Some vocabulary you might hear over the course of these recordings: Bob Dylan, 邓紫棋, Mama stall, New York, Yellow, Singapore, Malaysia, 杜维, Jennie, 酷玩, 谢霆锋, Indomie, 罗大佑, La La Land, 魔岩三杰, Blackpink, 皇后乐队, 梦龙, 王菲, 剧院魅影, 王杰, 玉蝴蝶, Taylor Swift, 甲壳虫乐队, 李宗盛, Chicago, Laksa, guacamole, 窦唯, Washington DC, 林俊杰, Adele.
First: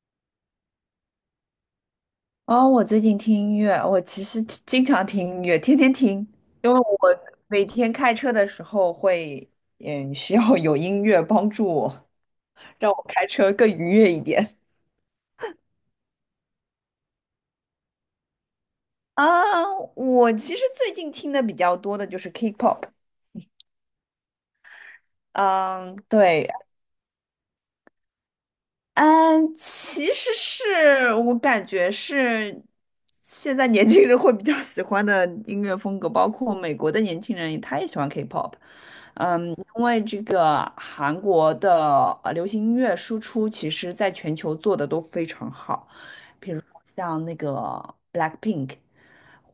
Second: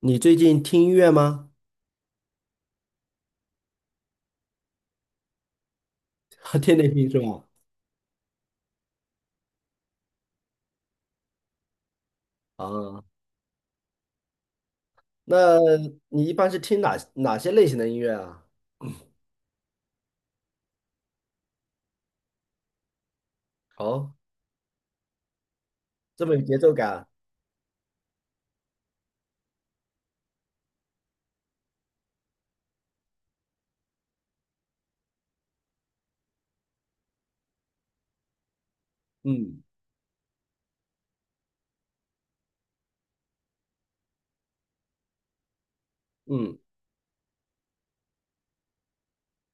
你最近听音乐吗？哦，我最近听音乐，我其实经常听音乐，天天听，因天为我天听是吧？每天开车的时候会，需要有音乐帮助我，让我啊，开车更愉悦一点。那你一般是听哪些类型的音乐啊？啊，我其实最近听的比较多的就是 K-pop，哦，嗯，这么有对，节奏感。嗯，其实是我感觉是现在年轻人会比较喜欢的音乐风格，包括美国的年轻人，他也喜欢 K-pop。嗯，嗯因为这个韩国的流行音乐输出，其实在全球做的都非常好，比嗯如说像那个 Blackpink，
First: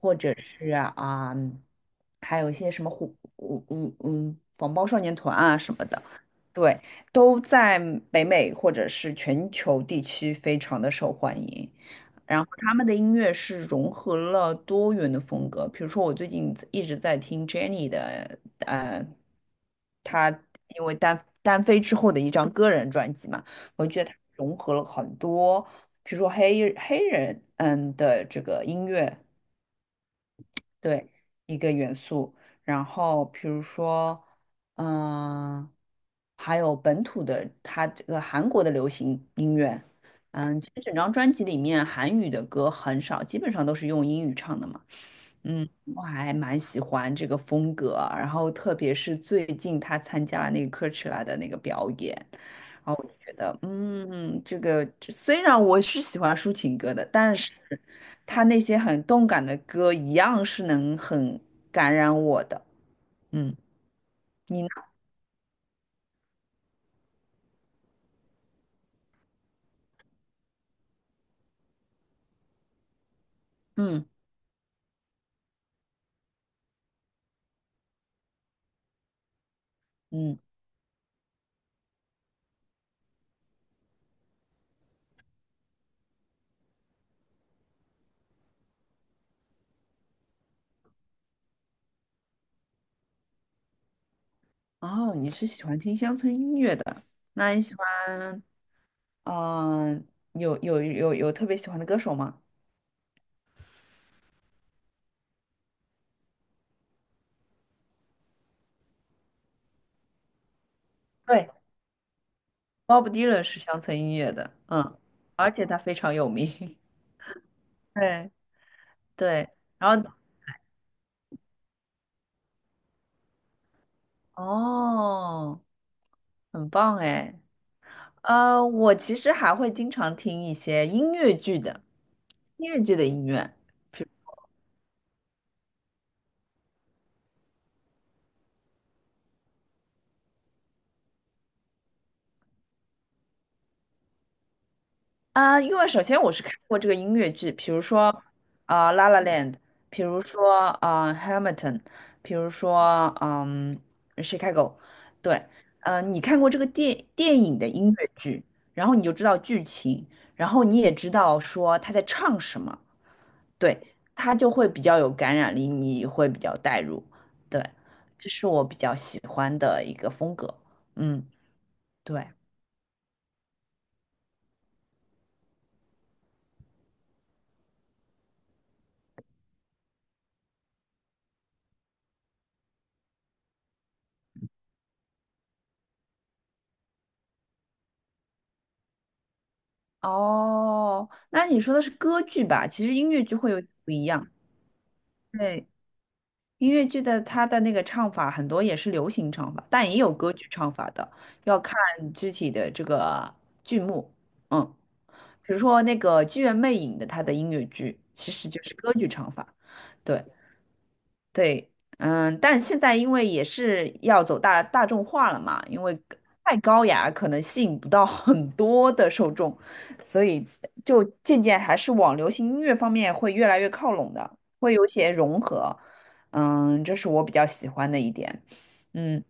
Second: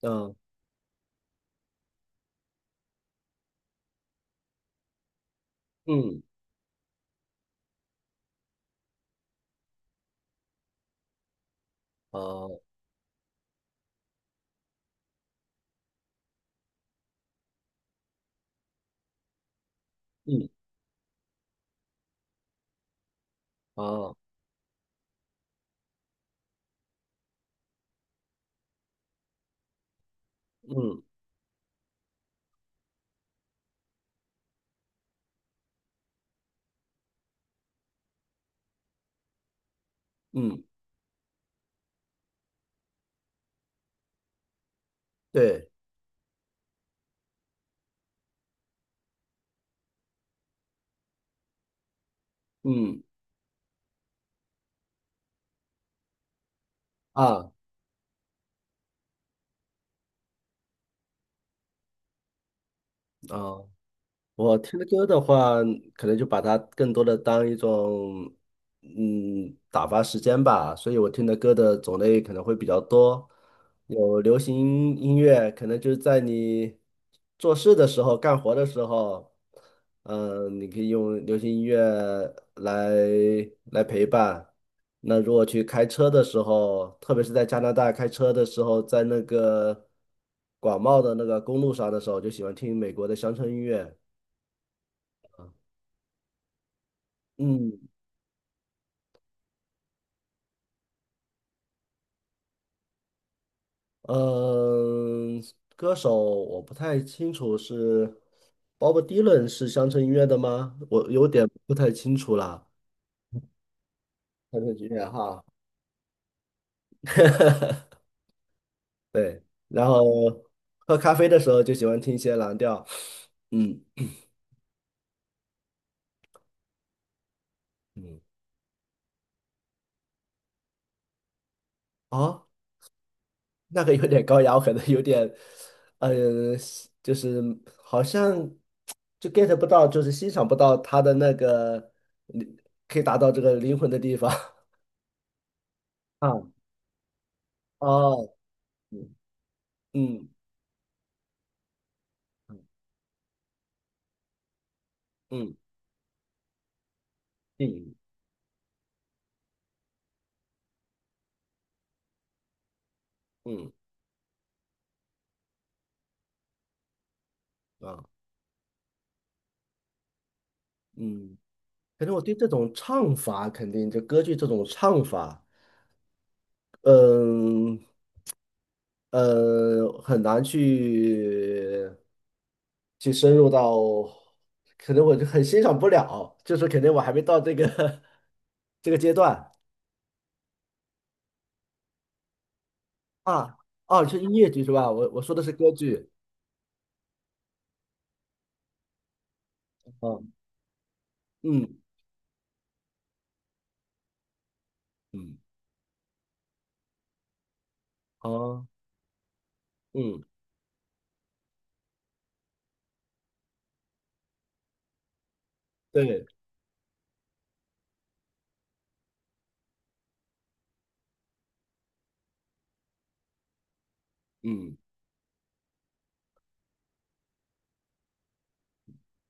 或嗯者是啊、还有一些什么虎，防爆少年团啊什么的。嗯对，都在北美或者是全球地区非常的受欢迎。然后啊他们的音乐是融合了多元的风格，比如说我最近一直在听 Jennie 的，她嗯因为单飞之后的一张个人专辑嘛，我觉得啊她融合了很多，比如说黑人的这个音乐，嗯对，一个元素。然后比如说，嗯、还有本土的，它这个韩国的流行音乐，嗯，其实整张专辑里面韩语的歌很少，基本上都是用英语唱的嘛。嗯，对，我还蛮喜欢这个风格啊，然后特别是最近他参加了那个 c o a c h e 的那个表演，然后嗯我就觉得，这虽然我是喜欢抒情歌的，但啊是。他那些很动感的歌一样是能很感染我的。嗯，啊我你呢？听的歌的话，可能就把它更多的当一种，打发时间吧。所以我听的歌的种类可能会比较多，嗯有流行音乐，可能就是在你做事的时候、干活的时候，嗯，你可以用流行音乐来来陪伴。那如果去开车的时候，特别是在加拿大开车的时候，在那个广袤的那个公路上的时候，就喜欢听美国的乡村音乐。哦，你是喜欢听乡村音乐的，那你嗯喜欢嗯、有特别喜欢的歌手吗？嗯，歌手我不太清楚是 Bob Dylan 是乡村音乐的吗？我有点对不太清楚啦。，Bob Dylan 是乡村音乐的，乡村音乐哈，而且他非常有名。对对。对，然然后后喝咖啡的时候就喜欢听一些蓝调。嗯哦，很棒哎。嗯，我其实还会经常听一些音乐剧的哦，音乐剧的音乐。那个有点高雅，我可能有点，嗯、就是好像就 get 不到，就是欣赏不到他的那个可以达到这个灵魂的地方。啊，因为首先我是啊。看过这个音乐剧，比如说哦，嗯La La Land》，比如嗯说Hamilton》，比如嗯说《Chicago》。对，嗯，你看过这个电影电的音影，乐剧，然后你就知道剧情，然后你也知道说他在唱什么，嗯对，他就会比较有感染力，你会比较带入。对，啊这是我比较喜欢的一个风格。嗯，嗯，可能我对。对这种唱法，肯定就歌剧这种唱法，嗯很难去深入到，可能我就很欣赏不了，就是肯定我还没到这个 这个阶段。哦，那你说的是歌剧吧？其实音乐剧会啊有点不啊，一是样。音乐剧是吧？我说的是对，歌剧。音乐剧的它的那个唱法很多也是流行唱法，但也有歌啊剧唱法的，要看嗯具体的这个剧目。嗯，嗯比如说那个《剧院魅影》的它的音乐剧其实就啊是歌剧唱法。嗯对，对，但现在因为也是要走大众化了嘛，因为对太高雅可能吸引不到 很多的受众，所以就渐渐还是往流行音乐方面会越来越靠拢的，会嗯，有些融合，这是我比较喜欢的一点，嗯，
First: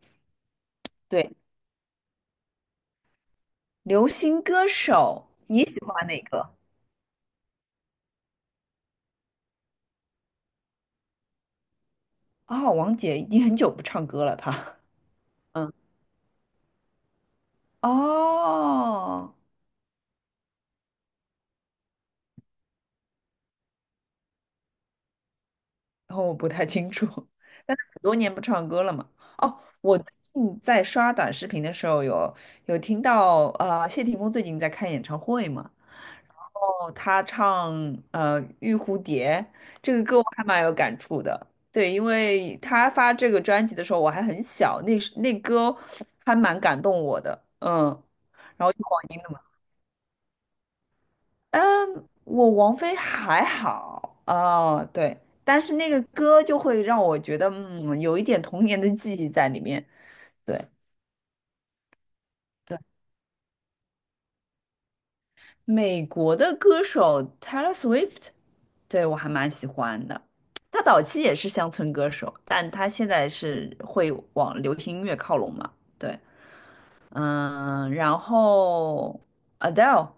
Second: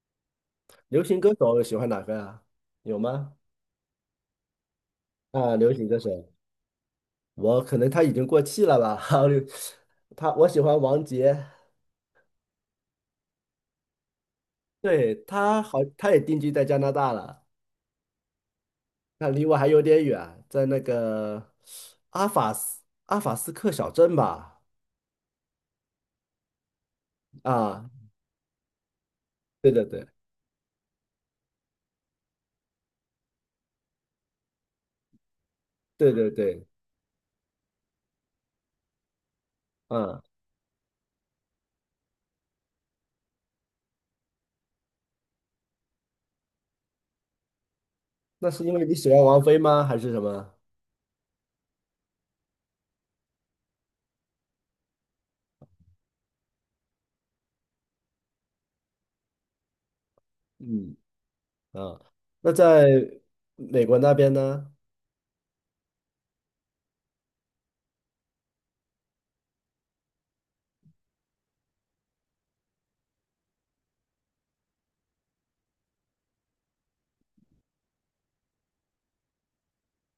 流行歌对，手喜欢哪个啊？有吗？流行歌手啊，你流喜行歌欢哪手，个？我可能他已经过气了吧？他我喜欢王杰。哦，王姐已经很久不唱歌了，她，对，他嗯，好，他也定居在加拿大了。那哦。离我还有点远，在那个阿法斯克小镇吧？然后我不太清楚，但是啊，很多年不唱歌了嘛。哦，对对我对最近在刷短视频的时候有听到，谢霆锋最近在开演唱会嘛，对对对，哦，他唱《玉蝴蝶》这个歌，嗯，我还蛮有感触的。对，因为他发这个专辑的时候我还很小，那时那歌还蛮感动我的，那是然后因就为你网喜易。欢王菲吗？还是什么？嗯，我王菲还好，哦，对，但是那个歌就会让我觉得，有一点童年的记忆在里面。对嗯啊，那对，在美国那边呢？美国的歌手 Taylor Swift，对我还蛮喜欢的。他早期也是乡村歌手，但他现在是会往流行音乐靠拢嘛？对，然后 Adele，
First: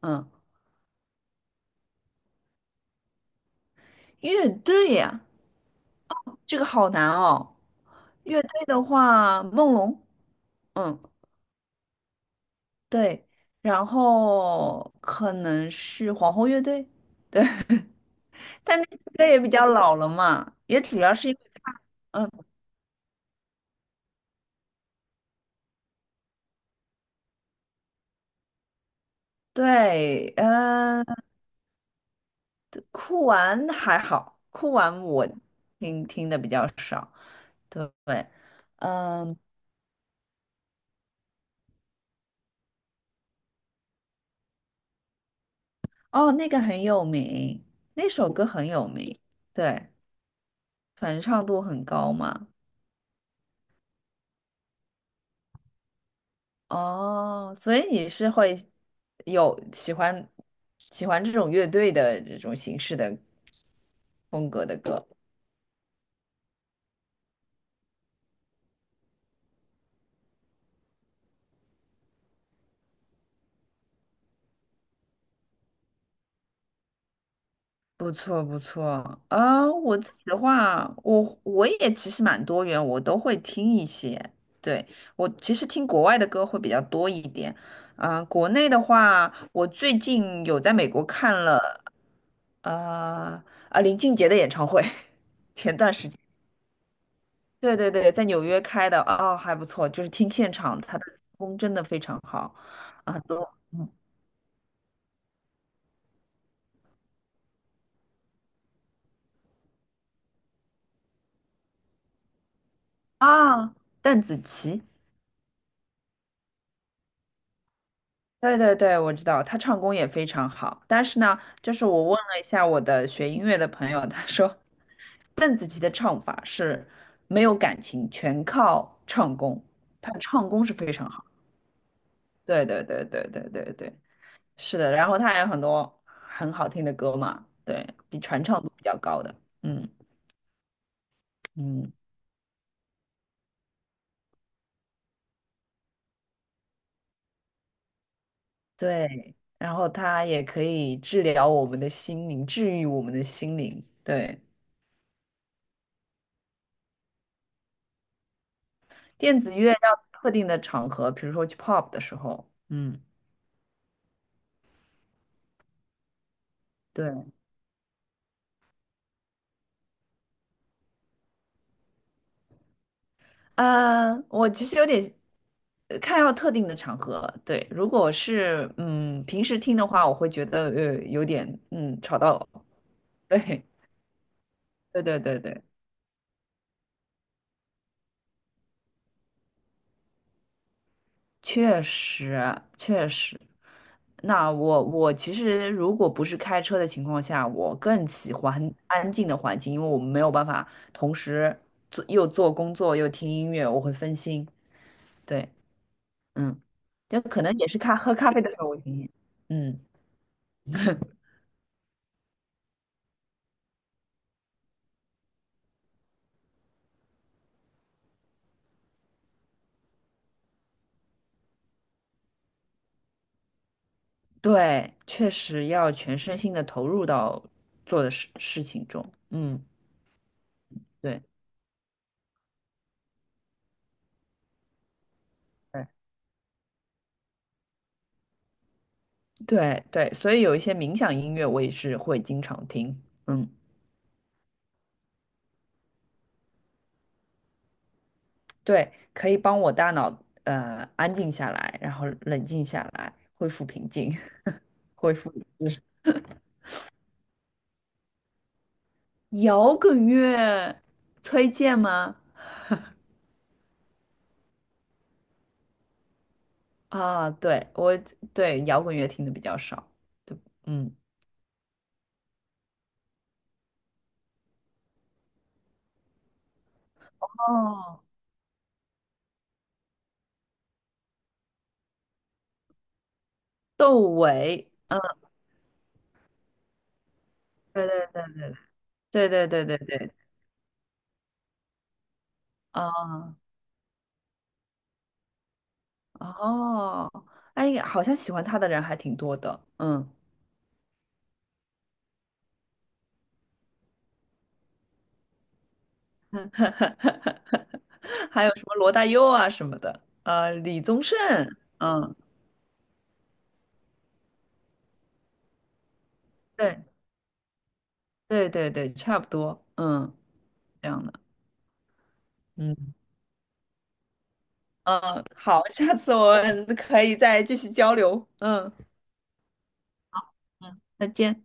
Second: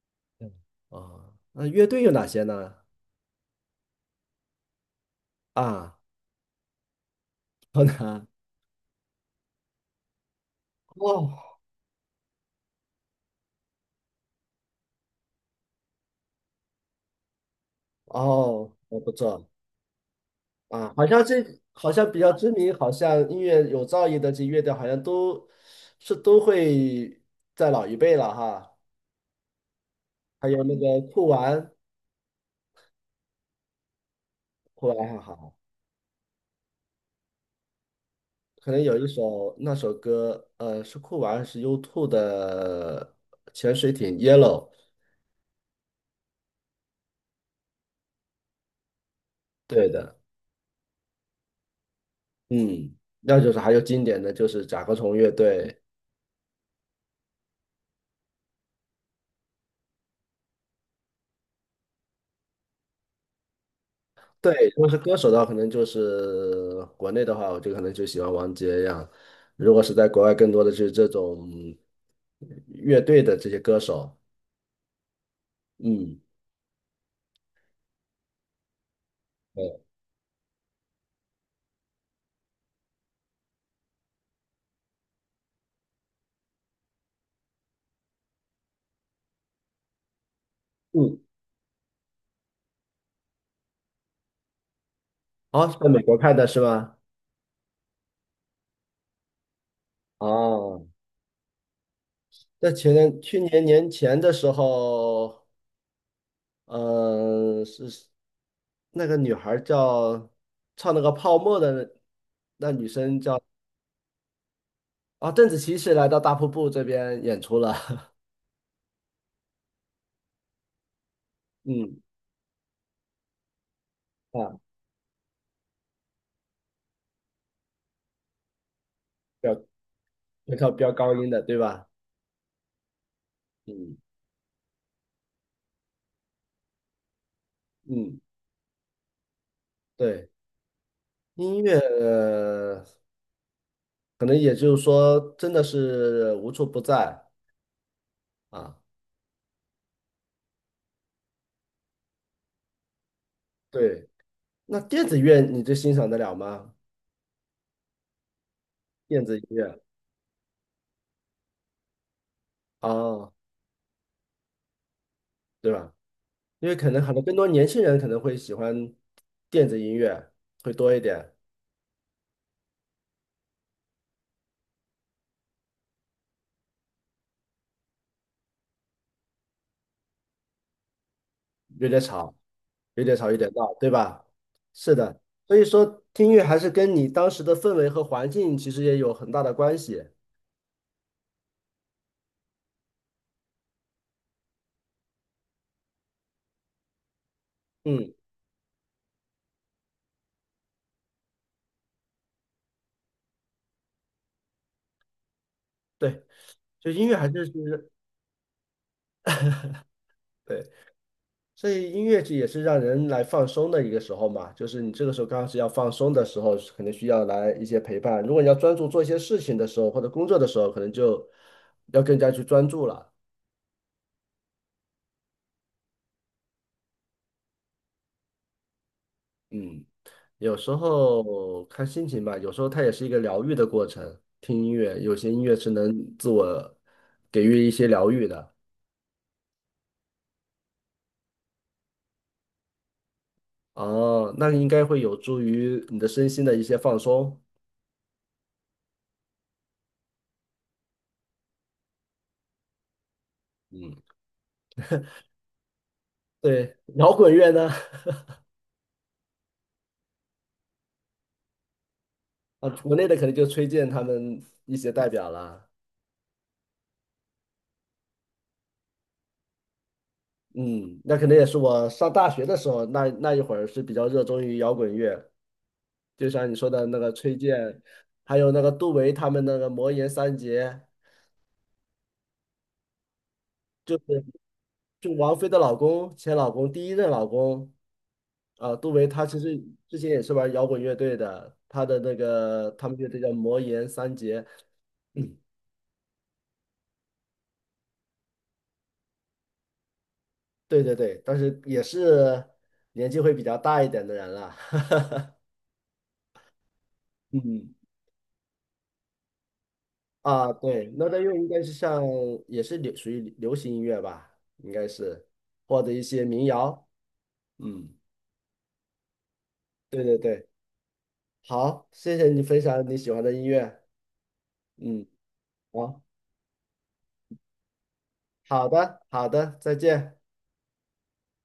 嗯，嗯哦，那乐队有哪些呢？乐队呀，啊，这个好难哦。好难乐队的话，梦龙。嗯，哦。对，然后可能是皇后乐队，对，哦，但那我首不歌也错。比较老了嘛，也啊，主好要像是因这为他，好像比嗯，较知名，好像音乐有造诣的这乐队，好像都会在老一辈了哈。对，还有那个酷玩。酷玩还好，酷酷玩玩还我好，听的比较少，对，可能有一嗯，首那首歌，是酷玩还是 U2 的潜水艇 Yellow？哦，那个很有名，那首歌很有名，对对，的。传唱度很高嘛。嗯，那就是还有经典的就是甲壳虫乐队。哦，所以你是会有喜欢这种乐队的这种形式的风对，格如的果是歌，歌手的话，可能就是国内的话，我就可能就喜欢王杰呀。如果是在国外，更多的就是这种乐队的这些歌手。嗯，不错不错。对，我自己的话，我也其实蛮多元，我都会听一些。对，我其实听国外的歌会比较多一点。国内的话，我最近有在美国嗯，看了呃林俊杰的演唱会，哦，前是在段美时国间。看的是吗？对对对，在纽约开的，哦，还不错，就是听现场，哦，他的唱功真的非常好，在前啊，年很去多，年年前的时候，嗯、是那个女孩儿叫，唱那个泡沫的那女生啊，邓紫棋，啊，邓紫棋是来到大瀑布这边演出了。对对对，我知道，他唱功也非常好，但是呢，就是嗯，我问了一下我的学音乐的朋友，他说啊，邓紫棋的唱法是没有感情，全靠唱飙，功，她的唱会功唱是飙非常高好，音的，对吧？对对对对对对嗯对，是的，然后她还有很多很好听的歌嘛，对，比嗯，传唱度比较高的，嗯对。音乐，嗯。可能也就是说，真的是无处不在啊。对，然后它也可以治疗我们的心灵，治愈我们的心灵。对，对，那电子乐你就欣赏得了吗？电子电音子乐乐要特定的场合，比如说去 pop 的时候，嗯，啊，对吧？因为可能对，很多更多年轻人可能会喜欢电子音乐会多一点。我其实有点看要特定的场合。对，如果是平时听的话，我会觉得有点有点吵吵，到我。有点 吵，有点对，闹，对吧？是对对的。对所对。以说听音乐还是跟你当时的氛围和环境其实也有很大的关系。确实，确实。那我其实如果不是开车的情况下，我更嗯，喜欢安静的环境，因为我们没有办法同时又做工作又听音乐，我会分心。对，对，嗯，就音乐就还可是能也是是，喝咖啡的时候我听音乐嗯，对。所以音乐剧也是让人来放松的一个时候嘛，就是你这个时候刚好是要放松的时候，可能需要来一些陪伴。如果你要专注做一些事情的时候，或者工作的时候，可能就要更加去专注了。对，确实要全身心的投入到做的事情中。嗯，嗯，有时对候看心情吧，有时候它也是一个疗愈的过程。听音乐，有些音乐是对能自我给予一些疗愈的。对对，所以有一些冥想音乐我也是会经常听。嗯。哦，那应该会有助于你的身心的一些放松。对，可以帮我大脑安静下来，然后冷静下来，恢复平嗯，静，恢复理智。对，摇滚乐呢？摇滚乐推荐吗？啊，国内的可能就崔健他们一些代表了。啊，对，我对摇滚乐听的比较少。对，嗯，嗯，那可能也是我上大学的时候，那一会儿是比较热衷于摇滚乐，就像你说的那个崔健，哦，还有那个杜维他们那个魔岩三杰，就窦是唯，嗯，就王菲的老公，前老公，第一任老公。对啊，杜维他对其对实对对之对前对，也是玩摇滚乐队的，他的那个他们乐队叫啊，魔岩三杰。嗯，哦，哎，好像喜欢他的人还挺多的，嗯，对对对，但是也是年纪会比较大一点的人了。嗯。还有什么罗大佑啊什么的，啊，李对，宗热盛，带乐应该是像嗯。也是属于流行音乐吧，应该是或者一些民对。谣。嗯，对对对，差不多，对嗯，对对，这样的，好，谢谢你分享嗯，你喜欢的音乐。嗯，嗯，好，下好，次我们可以再继续交流，好嗯的，好的，再见。嗯，再见。